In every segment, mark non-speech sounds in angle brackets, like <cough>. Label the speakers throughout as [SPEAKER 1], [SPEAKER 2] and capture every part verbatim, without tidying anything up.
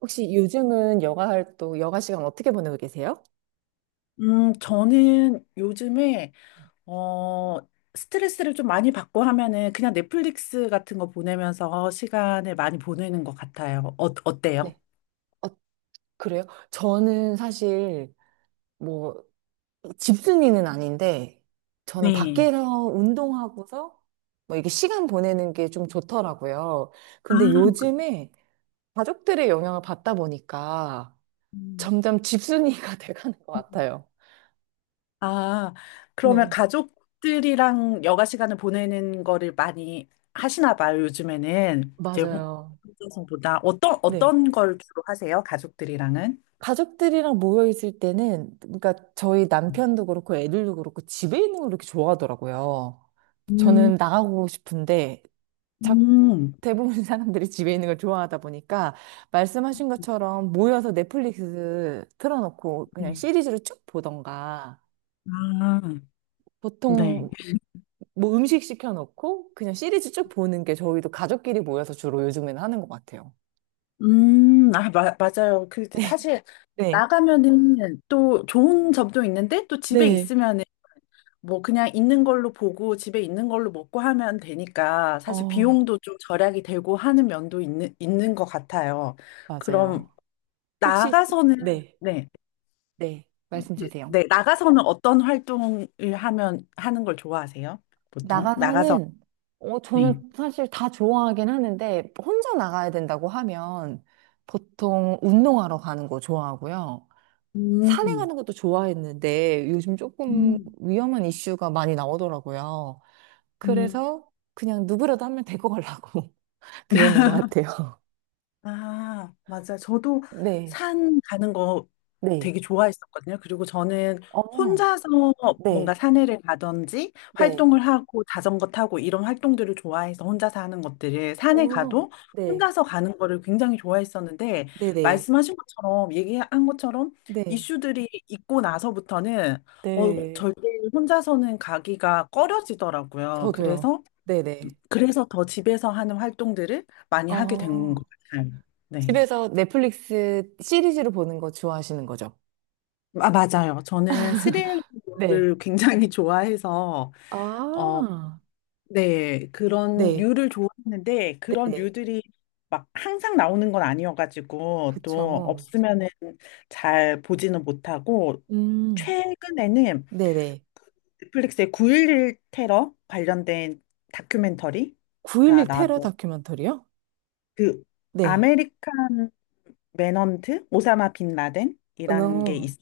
[SPEAKER 1] 혹시 요즘은 여가 활동, 여가 시간 어떻게 보내고 계세요?
[SPEAKER 2] 음, 저는 요즘에, 어, 스트레스를 좀 많이 받고 하면은 그냥 넷플릭스 같은 거 보내면서 시간을 많이 보내는 것 같아요. 어, 어때요?
[SPEAKER 1] 네. 어, 그래요? 저는 사실 뭐 집순이는 아닌데 저는
[SPEAKER 2] 네.
[SPEAKER 1] 밖에서 운동하고서 뭐 이게 시간 보내는 게 좀 좋더라고요.
[SPEAKER 2] 아,
[SPEAKER 1] 근데
[SPEAKER 2] 그-
[SPEAKER 1] 요즘에 가족들의 영향을 받다 보니까
[SPEAKER 2] 음.
[SPEAKER 1] 점점 집순이가 <laughs> 돼가는 것
[SPEAKER 2] 음.
[SPEAKER 1] 같아요.
[SPEAKER 2] 아, 그러면
[SPEAKER 1] 네.
[SPEAKER 2] 가족들이랑 여가 시간을 보내는 거를 많이 하시나 봐요, 요즘에는. 이제
[SPEAKER 1] 맞아요.
[SPEAKER 2] 혼자서보다 어떤,
[SPEAKER 1] 네.
[SPEAKER 2] 어떤 걸 주로 하세요, 가족들이랑은?
[SPEAKER 1] 가족들이랑 모여 있을 때는, 그러니까 저희 남편도 그렇고 애들도 그렇고 집에 있는 걸 이렇게 좋아하더라고요.
[SPEAKER 2] 음,
[SPEAKER 1] 저는 나가고 싶은데, 자,
[SPEAKER 2] 음,
[SPEAKER 1] 대부분 <laughs> 사람들이 집에 있는 걸 좋아하다 보니까, 말씀하신 것처럼 모여서 넷플릭스 틀어놓고 그냥
[SPEAKER 2] 네.
[SPEAKER 1] 시리즈를 쭉 보던가,
[SPEAKER 2] 아, 네.
[SPEAKER 1] 보통 뭐 음식 시켜놓고 그냥 시리즈 쭉 보는 게 저희도 가족끼리 모여서 주로 요즘에는 하는 것 같아요.
[SPEAKER 2] 음, 아, 마, 맞아요. 그,
[SPEAKER 1] 네,
[SPEAKER 2] 사실,
[SPEAKER 1] 네,
[SPEAKER 2] 나가면은 또 좋은 점도 있는데, 또 집에
[SPEAKER 1] 네.
[SPEAKER 2] 있으면은 뭐 그냥 있는 걸로 보고, 집에 있는 걸로 먹고 하면 되니까, 사실
[SPEAKER 1] 어,
[SPEAKER 2] 비용도 좀 절약이 되고 하는 면도 있는, 있는 것 같아요. 그럼,
[SPEAKER 1] 맞아요. 혹시,
[SPEAKER 2] 나가서는,
[SPEAKER 1] 네.
[SPEAKER 2] 네,
[SPEAKER 1] 네, 말씀
[SPEAKER 2] 그,
[SPEAKER 1] 주세요.
[SPEAKER 2] 네, 나가서는 어떤 활동을 하면, 하는 걸 좋아하세요? 보통? 나가서,
[SPEAKER 1] 나가서는, 어,
[SPEAKER 2] 네.
[SPEAKER 1] 저는 사실 다 좋아하긴 하는데, 혼자 나가야 된다고 하면 보통 운동하러 가는 거 좋아하고요. 산에
[SPEAKER 2] 음,
[SPEAKER 1] 가는 것도 좋아했는데, 요즘 조금
[SPEAKER 2] 음,
[SPEAKER 1] 위험한 이슈가 많이 나오더라고요.
[SPEAKER 2] 음.
[SPEAKER 1] 그래서 그냥 누구라도 하면 데리고 가려고 <laughs> 그러는 것 같아요.
[SPEAKER 2] 아, 맞아. 저도
[SPEAKER 1] 네,
[SPEAKER 2] 산 가는 거
[SPEAKER 1] 네,
[SPEAKER 2] 되게 좋아했었거든요. 그리고 저는
[SPEAKER 1] 어,
[SPEAKER 2] 혼자서 뭔가
[SPEAKER 1] 네,
[SPEAKER 2] 산에를 가든지
[SPEAKER 1] 네,
[SPEAKER 2] 활동을 하고 자전거 타고 이런 활동들을 좋아해서 혼자서 하는 것들을 산에
[SPEAKER 1] 어,
[SPEAKER 2] 가도
[SPEAKER 1] 네,
[SPEAKER 2] 혼자서 가는 거를 굉장히 좋아했었는데
[SPEAKER 1] 네네,
[SPEAKER 2] 말씀하신 것처럼 얘기한 것처럼
[SPEAKER 1] 네,
[SPEAKER 2] 이슈들이 있고 나서부터는 어,
[SPEAKER 1] 네,
[SPEAKER 2] 절대 혼자서는 가기가 꺼려지더라고요.
[SPEAKER 1] 저도요.
[SPEAKER 2] 그래서
[SPEAKER 1] 네네.
[SPEAKER 2] 그래서 더 집에서 하는 활동들을 많이 하게 된 것
[SPEAKER 1] 어.
[SPEAKER 2] 같아요. 네.
[SPEAKER 1] 집에서 넷플릭스 시리즈로 보는 거 좋아하시는 거죠?
[SPEAKER 2] 아, 맞아요. 저는 스릴러를
[SPEAKER 1] 네.
[SPEAKER 2] <laughs> 굉장히 좋아해서, 어,
[SPEAKER 1] 아,
[SPEAKER 2] 네. 그런
[SPEAKER 1] 네,
[SPEAKER 2] 류를 좋아했는데 그런
[SPEAKER 1] 네네.
[SPEAKER 2] 류들이 막 항상 나오는 건 아니어가지고, 또
[SPEAKER 1] 그쵸.
[SPEAKER 2] 없으면은 잘 보지는 못하고,
[SPEAKER 1] 음,
[SPEAKER 2] 최근에는
[SPEAKER 1] 네네.
[SPEAKER 2] 넷플릭스의 구일일 테러 관련된 다큐멘터리가
[SPEAKER 1] 구 점 일일 테러
[SPEAKER 2] 나왔고,
[SPEAKER 1] 다큐멘터리요?
[SPEAKER 2] 그
[SPEAKER 1] 네.
[SPEAKER 2] 아메리칸 매넌트 오사마 빈 라덴이라는 게
[SPEAKER 1] 어,
[SPEAKER 2] 있어요.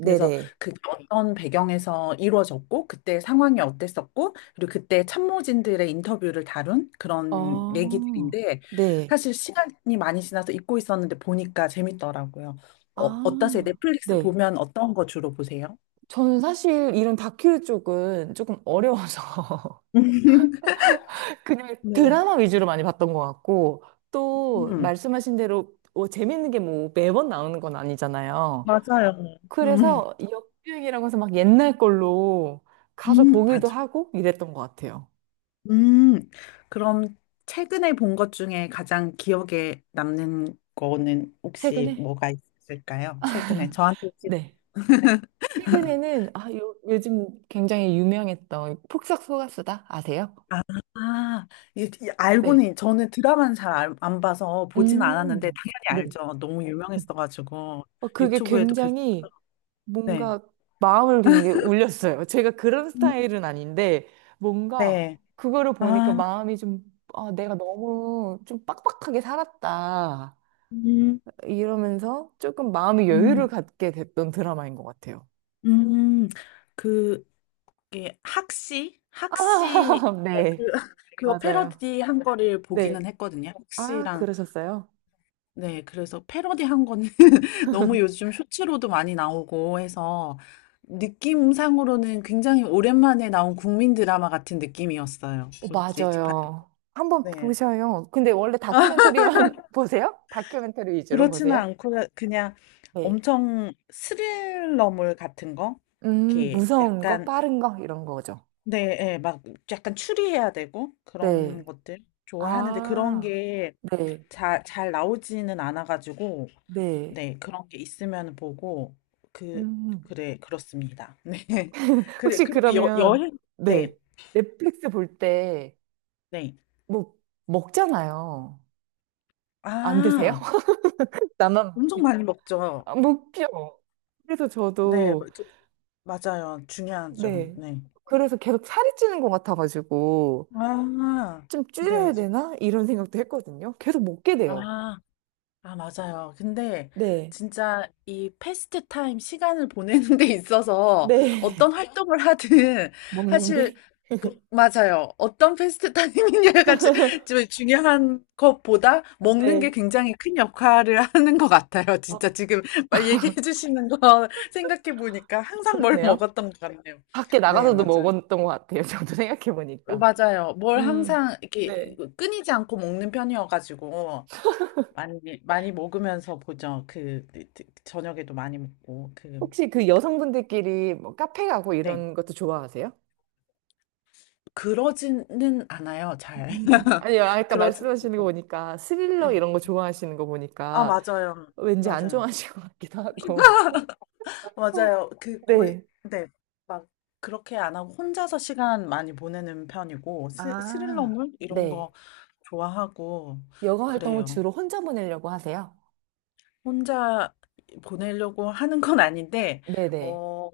[SPEAKER 2] 그래서 그게 어떤 배경에서 이루어졌고, 그때 상황이 어땠었고, 그리고 그때 참모진들의 인터뷰를 다룬 그런
[SPEAKER 1] 어,
[SPEAKER 2] 얘기들인데,
[SPEAKER 1] 네.
[SPEAKER 2] 사실 시간이 많이 지나서 잊고 있었는데 보니까 재밌더라고요. 어, 어떠세요?
[SPEAKER 1] 아,
[SPEAKER 2] 넷플릭스
[SPEAKER 1] 네.
[SPEAKER 2] 보면 어떤 거 주로 보세요?
[SPEAKER 1] 저는 사실 이런 다큐 쪽은 조금 어려워서
[SPEAKER 2] <laughs>
[SPEAKER 1] 그냥
[SPEAKER 2] 네.
[SPEAKER 1] 드라마 위주로 많이 봤던 것 같고, 또
[SPEAKER 2] 음,
[SPEAKER 1] 말씀하신 대로 뭐 재밌는 게 뭐 매번 나오는 건 아니잖아요.
[SPEAKER 2] 맞아요. 음,
[SPEAKER 1] 그래서 역주행이라고 해서 막 옛날 걸로 가서
[SPEAKER 2] 음,
[SPEAKER 1] 보기도
[SPEAKER 2] 맞아.
[SPEAKER 1] 하고 이랬던 것 같아요.
[SPEAKER 2] 음, 그럼 최근에 본 것 중에 가장 기억에 남는 거는 혹시
[SPEAKER 1] 최근에?
[SPEAKER 2] 뭐가 있을까요? 최근에 저한테 혹시
[SPEAKER 1] 네. 최근에는 아, 요, 요즘 굉장히 유명했던 폭싹 속았수다 아세요?
[SPEAKER 2] 아, 이- 이-
[SPEAKER 1] 네.
[SPEAKER 2] 알고는 저는 드라마는 잘 안 봐서 보진
[SPEAKER 1] 음,
[SPEAKER 2] 않았는데
[SPEAKER 1] 네.
[SPEAKER 2] 당연히 알죠. 너무 유명했어가지고
[SPEAKER 1] 어, 그게
[SPEAKER 2] 유튜브에도 계속
[SPEAKER 1] 굉장히
[SPEAKER 2] 네,
[SPEAKER 1] 뭔가 마음을 되게 울렸어요. 제가 그런
[SPEAKER 2] 음,
[SPEAKER 1] 스타일은 아닌데 뭔가
[SPEAKER 2] 네,
[SPEAKER 1] 그거를 보니까
[SPEAKER 2] 아,
[SPEAKER 1] 마음이 좀 아, 내가 너무 좀 빡빡하게 살았다.
[SPEAKER 2] 음,
[SPEAKER 1] 이러면서 조금 마음의 여유를
[SPEAKER 2] 음,
[SPEAKER 1] 갖게 됐던 드라마인 것 같아요.
[SPEAKER 2] 음, 그 게 학시
[SPEAKER 1] 아,
[SPEAKER 2] 학시
[SPEAKER 1] <laughs>
[SPEAKER 2] 그
[SPEAKER 1] 네.
[SPEAKER 2] <laughs> 그거
[SPEAKER 1] 맞아요.
[SPEAKER 2] 패러디 한 거를 보기는
[SPEAKER 1] 네.
[SPEAKER 2] 했거든요.
[SPEAKER 1] 아,
[SPEAKER 2] 학시랑
[SPEAKER 1] 그러셨어요?
[SPEAKER 2] 네, 그래서 패러디한 거는 <laughs> 너무 요즘 쇼츠로도 많이 나오고 해서 느낌상으로는 굉장히 오랜만에 나온 국민 드라마 같은 느낌이었어요.
[SPEAKER 1] 어,
[SPEAKER 2] 솔직히 바-
[SPEAKER 1] 맞아요. 한번
[SPEAKER 2] 네,
[SPEAKER 1] 보셔요. 근데 원래 다큐멘터리만 <laughs> 보세요? 다큐멘터리 위주로
[SPEAKER 2] 그렇지는
[SPEAKER 1] 보세요?
[SPEAKER 2] 않고 그냥
[SPEAKER 1] 네.
[SPEAKER 2] 엄청 스릴러물 같은 거,
[SPEAKER 1] 음,
[SPEAKER 2] 이렇게
[SPEAKER 1] 무서운 거,
[SPEAKER 2] 약간
[SPEAKER 1] 빠른 거, 이런 거죠.
[SPEAKER 2] 네, 예, 막 약간 추리해야 되고 그런
[SPEAKER 1] 네.
[SPEAKER 2] 것들 좋아하는데 그런
[SPEAKER 1] 아,
[SPEAKER 2] 게
[SPEAKER 1] 네,
[SPEAKER 2] 잘 잘 나오지는 않아가지고
[SPEAKER 1] 네.
[SPEAKER 2] 네, 그런 게 있으면 보고, 그,
[SPEAKER 1] 음.
[SPEAKER 2] 그래, 그렇습니다. <laughs> 네. 그래,
[SPEAKER 1] 혹시
[SPEAKER 2] 그리고 여,
[SPEAKER 1] 그러면,
[SPEAKER 2] 여행,
[SPEAKER 1] 네.
[SPEAKER 2] 네,
[SPEAKER 1] 넷플릭스 볼 때,
[SPEAKER 2] 네.
[SPEAKER 1] 뭐, 먹잖아요. 안 드세요?
[SPEAKER 2] 아,
[SPEAKER 1] <laughs> 나만
[SPEAKER 2] 엄청 많이 먹죠.
[SPEAKER 1] 아, 먹죠. 그래서
[SPEAKER 2] 네,
[SPEAKER 1] 저도,
[SPEAKER 2] 그- 맞아요. 중요하죠.
[SPEAKER 1] 네.
[SPEAKER 2] 네.
[SPEAKER 1] 그래서 계속 살이 찌는 것 같아가지고,
[SPEAKER 2] 아,
[SPEAKER 1] 좀
[SPEAKER 2] 네.
[SPEAKER 1] 줄여야 되나? 이런 생각도 했거든요. 계속 먹게 돼요.
[SPEAKER 2] 아. 아, 맞아요. 근데
[SPEAKER 1] 네.
[SPEAKER 2] 진짜 이 패스트 타임 시간을 보내는 <laughs> 데 있어서
[SPEAKER 1] 네.
[SPEAKER 2] 어떤 활동을 하든
[SPEAKER 1] <laughs> 먹는
[SPEAKER 2] 사실
[SPEAKER 1] 게.
[SPEAKER 2] 그- 맞아요. 어떤 패스트 타임이냐가 지- 지금 중요한 것보다 먹는 게
[SPEAKER 1] 네.
[SPEAKER 2] 굉장히 큰 역할을 하는 것 같아요.
[SPEAKER 1] 아,
[SPEAKER 2] 진짜 지금 막 얘기해 주시는 거 생각해 보니까 항상 뭘
[SPEAKER 1] 그러네요.
[SPEAKER 2] 먹었던 것 같네요.
[SPEAKER 1] 밖에
[SPEAKER 2] 네,
[SPEAKER 1] 나가서도
[SPEAKER 2] 맞아요.
[SPEAKER 1] 먹었던 것 같아요. <laughs> 저도 생각해보니까.
[SPEAKER 2] 맞아요. 뭘
[SPEAKER 1] 음.
[SPEAKER 2] 항상 이렇게
[SPEAKER 1] 네.
[SPEAKER 2] 끊이지 않고 먹는 편이어가지고. 많이 많이 먹으면서 보죠. 그, 그, 그 저녁에도 많이 먹고 그
[SPEAKER 1] 혹시 그 여성분들끼리 뭐 카페 가고
[SPEAKER 2] 네.
[SPEAKER 1] 이런 것도 좋아하세요?
[SPEAKER 2] 그러지는 않아요. 잘.
[SPEAKER 1] 음,
[SPEAKER 2] <laughs>
[SPEAKER 1] 아니요, 아까
[SPEAKER 2] 그러지는
[SPEAKER 1] 말씀하시는 거
[SPEAKER 2] 않고.
[SPEAKER 1] 보니까 스릴러
[SPEAKER 2] 네.
[SPEAKER 1] 이런 거 좋아하시는 거
[SPEAKER 2] 아,
[SPEAKER 1] 보니까
[SPEAKER 2] 맞아요.
[SPEAKER 1] 왠지 안
[SPEAKER 2] 맞아요.
[SPEAKER 1] 좋아하실 <laughs> 것 같기도 하고. <laughs>
[SPEAKER 2] 맞아요. 그 거의
[SPEAKER 1] 네.
[SPEAKER 2] 네. 막 그렇게 안 하고 혼자서 시간 많이 보내는 편이고 스,
[SPEAKER 1] 아,
[SPEAKER 2] 스릴러물 이런
[SPEAKER 1] 네.
[SPEAKER 2] 거 좋아하고
[SPEAKER 1] 여가 활동을
[SPEAKER 2] 그래요.
[SPEAKER 1] 주로 혼자 보내려고 하세요?
[SPEAKER 2] 혼자 보내려고 하는 건 아닌데
[SPEAKER 1] 네네.
[SPEAKER 2] 어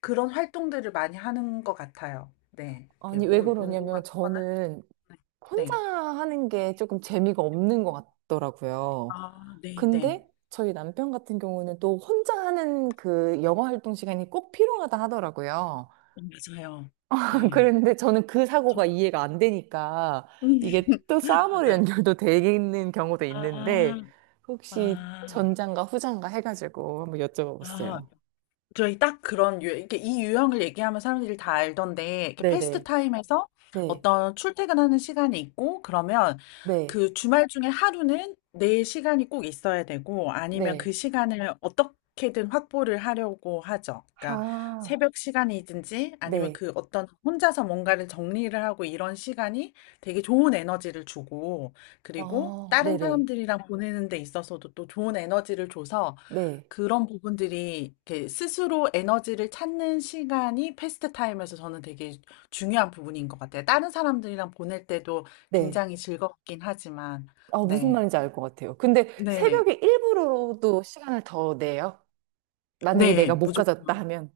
[SPEAKER 2] 그런 활동들을 많이 하는 것 같아요. 네. 이렇게
[SPEAKER 1] 아니, 왜
[SPEAKER 2] 운 운동을
[SPEAKER 1] 그러냐면
[SPEAKER 2] 하거나
[SPEAKER 1] 저는
[SPEAKER 2] 네.
[SPEAKER 1] 혼자
[SPEAKER 2] 네.
[SPEAKER 1] 하는 게 조금 재미가 없는 것 같더라고요.
[SPEAKER 2] 아 네네.
[SPEAKER 1] 근데 저희 남편 같은 경우는 또 혼자 하는 그 영어 활동 시간이 꼭 필요하다 하더라고요.
[SPEAKER 2] 어 맞아요.
[SPEAKER 1] <laughs>
[SPEAKER 2] 네.
[SPEAKER 1] 그런데 저는 그 사고가
[SPEAKER 2] 저는
[SPEAKER 1] 이해가 안 되니까
[SPEAKER 2] 음
[SPEAKER 1] 이게 또 싸움으로
[SPEAKER 2] 맞아요.
[SPEAKER 1] 연결도 되는 경우도
[SPEAKER 2] 아.
[SPEAKER 1] 있는데 혹시
[SPEAKER 2] 아.
[SPEAKER 1] 전장과 후장과 해가지고 한번
[SPEAKER 2] 아.
[SPEAKER 1] 여쭤봐봤어요.
[SPEAKER 2] 저희 딱 그런 유, 이렇게 이 유형을 얘기하면 사람들이 다 알던데 이렇게 패스트
[SPEAKER 1] 네네.
[SPEAKER 2] 타임에서
[SPEAKER 1] 네.
[SPEAKER 2] 어떤 출퇴근하는 시간이 있고 그러면
[SPEAKER 1] 네.
[SPEAKER 2] 그 주말 중에 하루는 내 시간이 꼭 있어야 되고 아니면 그
[SPEAKER 1] 네.
[SPEAKER 2] 시간을 어떻게든 확보를 하려고 하죠. 그러니까
[SPEAKER 1] 아,
[SPEAKER 2] 새벽 시간이든지 아니면
[SPEAKER 1] 네.
[SPEAKER 2] 그 어떤 혼자서 뭔가를 정리를 하고 이런 시간이 되게 좋은 에너지를 주고 그리고
[SPEAKER 1] 어,
[SPEAKER 2] 다른
[SPEAKER 1] 네네.
[SPEAKER 2] 사람들이랑 보내는 데 있어서도 또 좋은 에너지를 줘서
[SPEAKER 1] 네.
[SPEAKER 2] 그런 부분들이 이렇게 스스로 에너지를 찾는 시간이 패스트 타임에서 저는 되게 중요한 부분인 것 같아요. 다른 사람들이랑 보낼 때도
[SPEAKER 1] 네.
[SPEAKER 2] 굉장히 즐겁긴 하지만,
[SPEAKER 1] 아, 무슨
[SPEAKER 2] 네,
[SPEAKER 1] 말인지 알 것 같아요. 근데
[SPEAKER 2] 네,
[SPEAKER 1] 새벽에 일부러도 시간을 더 내요? 만약에
[SPEAKER 2] 네,
[SPEAKER 1] 내가 못 가졌다 하면.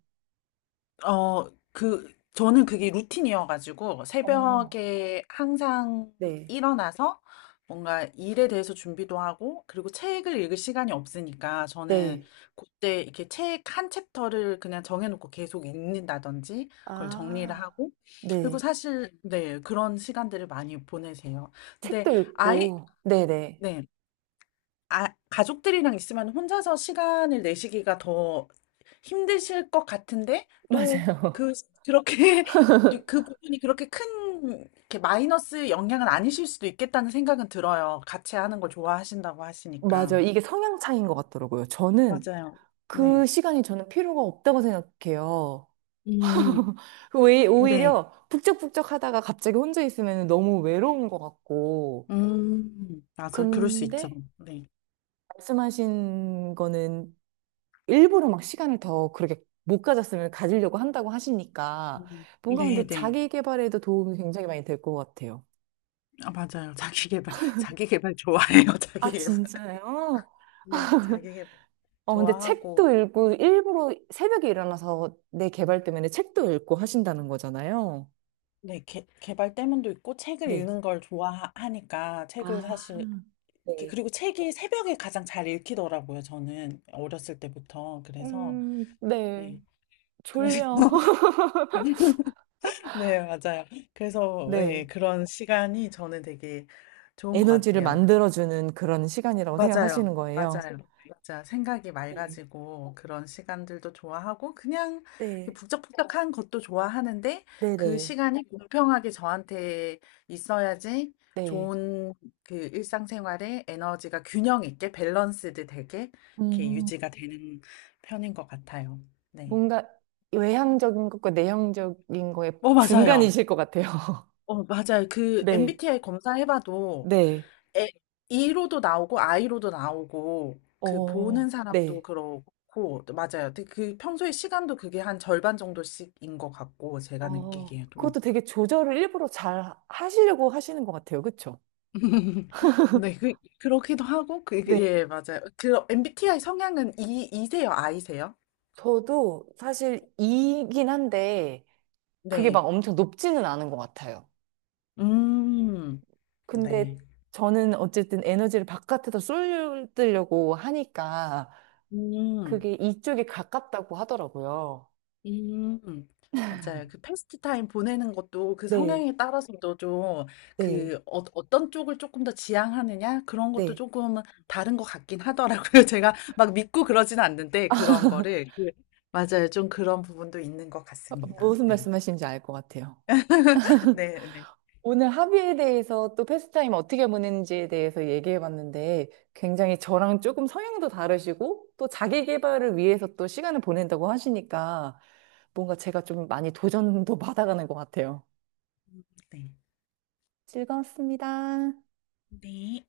[SPEAKER 2] 어, 그, 저는 그게 루틴이어가지고
[SPEAKER 1] 어,
[SPEAKER 2] 새벽에 항상
[SPEAKER 1] 네,
[SPEAKER 2] 일어나서 뭔가 일에 대해서 준비도 하고 그리고 책을 읽을 시간이 없으니까 저는
[SPEAKER 1] 네.
[SPEAKER 2] 그때 이렇게 책 한 챕터를 그냥 정해놓고 계속 읽는다든지 그걸 정리를
[SPEAKER 1] 아,
[SPEAKER 2] 하고 그리고
[SPEAKER 1] 네.
[SPEAKER 2] 사실 네, 그런 시간들을 많이 보내세요. 근데
[SPEAKER 1] 책도
[SPEAKER 2] 아이,
[SPEAKER 1] 읽고, 네네.
[SPEAKER 2] 네. 아, 가족들이랑 있으면 혼자서 시간을 내시기가 더 힘드실 것 같은데 또
[SPEAKER 1] 맞아요.
[SPEAKER 2] 그 그렇게 <laughs> 그 그 부분이 그렇게 큰 이렇게 마이너스 영향은 아니실 수도 있겠다는 생각은 들어요. 같이 하는 걸 좋아하신다고
[SPEAKER 1] <laughs>
[SPEAKER 2] 하시니까.
[SPEAKER 1] 맞아요. 이게 성향 차이인 것 같더라고요. 저는
[SPEAKER 2] 맞아요.
[SPEAKER 1] 그
[SPEAKER 2] 네.
[SPEAKER 1] 시간이 저는 필요가 없다고 생각해요.
[SPEAKER 2] 음.
[SPEAKER 1] <laughs> 왜,
[SPEAKER 2] 네.
[SPEAKER 1] 오히려 북적북적 하다가 갑자기 혼자 있으면 너무 외로운 것 같고.
[SPEAKER 2] 음. 맞아. 그럴 수 있죠.
[SPEAKER 1] 근데
[SPEAKER 2] 네.
[SPEAKER 1] 말씀하신 거는 일부러 막 시간을 더 그렇게 못 가졌으면 가지려고 한다고 하시니까
[SPEAKER 2] 음.
[SPEAKER 1] 뭔가
[SPEAKER 2] 네,
[SPEAKER 1] 근데
[SPEAKER 2] 네.
[SPEAKER 1] 자기 개발에도 도움이 굉장히 많이 될 것 같아요.
[SPEAKER 2] 아, 맞아요. <laughs> 자기 개발. 자기 개발 좋아해요. <laughs> 자기
[SPEAKER 1] 아,
[SPEAKER 2] 개발.
[SPEAKER 1] 진짜요?
[SPEAKER 2] 네, 자기 개발.
[SPEAKER 1] 어, 근데
[SPEAKER 2] 좋아하고
[SPEAKER 1] 책도 읽고 일부러 새벽에 일어나서 내 개발 때문에 책도 읽고 하신다는 거잖아요.
[SPEAKER 2] 네, 개, 개발 때문도 있고 책을
[SPEAKER 1] 네.
[SPEAKER 2] 읽는 걸 좋아하니까
[SPEAKER 1] 아,
[SPEAKER 2] 책을 사실 그-
[SPEAKER 1] 네.
[SPEAKER 2] 그리고 책이 새벽에 가장 잘 읽히더라고요, 저는. 어렸을 때부터. 그래서,
[SPEAKER 1] 음, 네.
[SPEAKER 2] 네. 그래서,
[SPEAKER 1] 졸려. <laughs>
[SPEAKER 2] <laughs> 네, 맞아요. 그래서, 네,
[SPEAKER 1] 네.
[SPEAKER 2] 그런 시간이 저는 되게 좋은 것
[SPEAKER 1] 에너지를
[SPEAKER 2] 같아요.
[SPEAKER 1] 만들어주는 그런 시간이라고
[SPEAKER 2] 맞아요.
[SPEAKER 1] 생각하시는 거예요.
[SPEAKER 2] 맞아요. 아 맞아. 생각이
[SPEAKER 1] 네.
[SPEAKER 2] 맑아지고 그런 시간들도 좋아하고 그냥 이렇게 어.
[SPEAKER 1] 네.
[SPEAKER 2] 북적북적한 것도 좋아하는데 그
[SPEAKER 1] 네네.
[SPEAKER 2] 시간이 네. 공평하게 저한테 있어야지
[SPEAKER 1] 네.
[SPEAKER 2] 좋은 그 일상생활에 에너지가 균형 있게 밸런스드 되게 이렇게
[SPEAKER 1] 음.
[SPEAKER 2] 유지가 되는 편인 것 같아요. 네.
[SPEAKER 1] 뭔가 외향적인 것과 내향적인 거의
[SPEAKER 2] 어, 맞아요.
[SPEAKER 1] 중간이실 것 같아요. <laughs>
[SPEAKER 2] 어, 맞아요. 그
[SPEAKER 1] 네,
[SPEAKER 2] 엠비티아이 검사해봐도
[SPEAKER 1] 네,
[SPEAKER 2] 에, 이로도 나오고 아이로도 나오고 그 보는
[SPEAKER 1] 어,
[SPEAKER 2] 사람도
[SPEAKER 1] 네.
[SPEAKER 2] 그렇고 또 맞아요. 근데 그 평소에 시간도 그게 한 절반 정도씩인 것 같고 제가
[SPEAKER 1] 어,
[SPEAKER 2] 느끼기에도.
[SPEAKER 1] 그것도 되게 조절을 일부러 잘 하시려고 하시는 것 같아요. 그쵸?
[SPEAKER 2] <laughs> 네, 그 그렇기도 하고 그 그-
[SPEAKER 1] 네.
[SPEAKER 2] 예, 맞아요. 그 엠비티아이 성향은 E E세요, 아이세요?
[SPEAKER 1] 저도 사실 이긴 한데 그게 막
[SPEAKER 2] 네.
[SPEAKER 1] 엄청 높지는 않은 것 같아요.
[SPEAKER 2] 음.
[SPEAKER 1] 근데
[SPEAKER 2] 네.
[SPEAKER 1] 저는 어쨌든 에너지를 바깥에서 쏠려고 하니까
[SPEAKER 2] 음.
[SPEAKER 1] 그게 이쪽에 가깝다고 하더라고요.
[SPEAKER 2] 음, 맞아요. 그 패스트 타임 보내는 것도 그
[SPEAKER 1] 네,
[SPEAKER 2] 성향에 따라서도 좀
[SPEAKER 1] 네,
[SPEAKER 2] 그 어, 어떤 쪽을 조금 더 지향하느냐 그런 것도
[SPEAKER 1] 네.
[SPEAKER 2] 조금은 다른 것 같긴 하더라고요. <laughs> 제가 막 믿고 그러진 않는데 그런 거를 그, 맞아요. 좀 그런 부분도 있는 것 같습니다.
[SPEAKER 1] 무슨
[SPEAKER 2] 네.
[SPEAKER 1] 말씀하시는지 알 것 같아요.
[SPEAKER 2] <laughs> 네, 네,
[SPEAKER 1] 오늘 합의에 대해서 또 패스타임 어떻게 보내는지에 대해서 얘기해 봤는데 굉장히 저랑 조금 성향도 다르시고 또 자기 개발을 위해서 또 시간을 보낸다고 하시니까 뭔가 제가 좀 많이 도전도 <laughs> 받아가는 것 같아요.
[SPEAKER 2] 네.
[SPEAKER 1] 즐거웠습니다.
[SPEAKER 2] 네.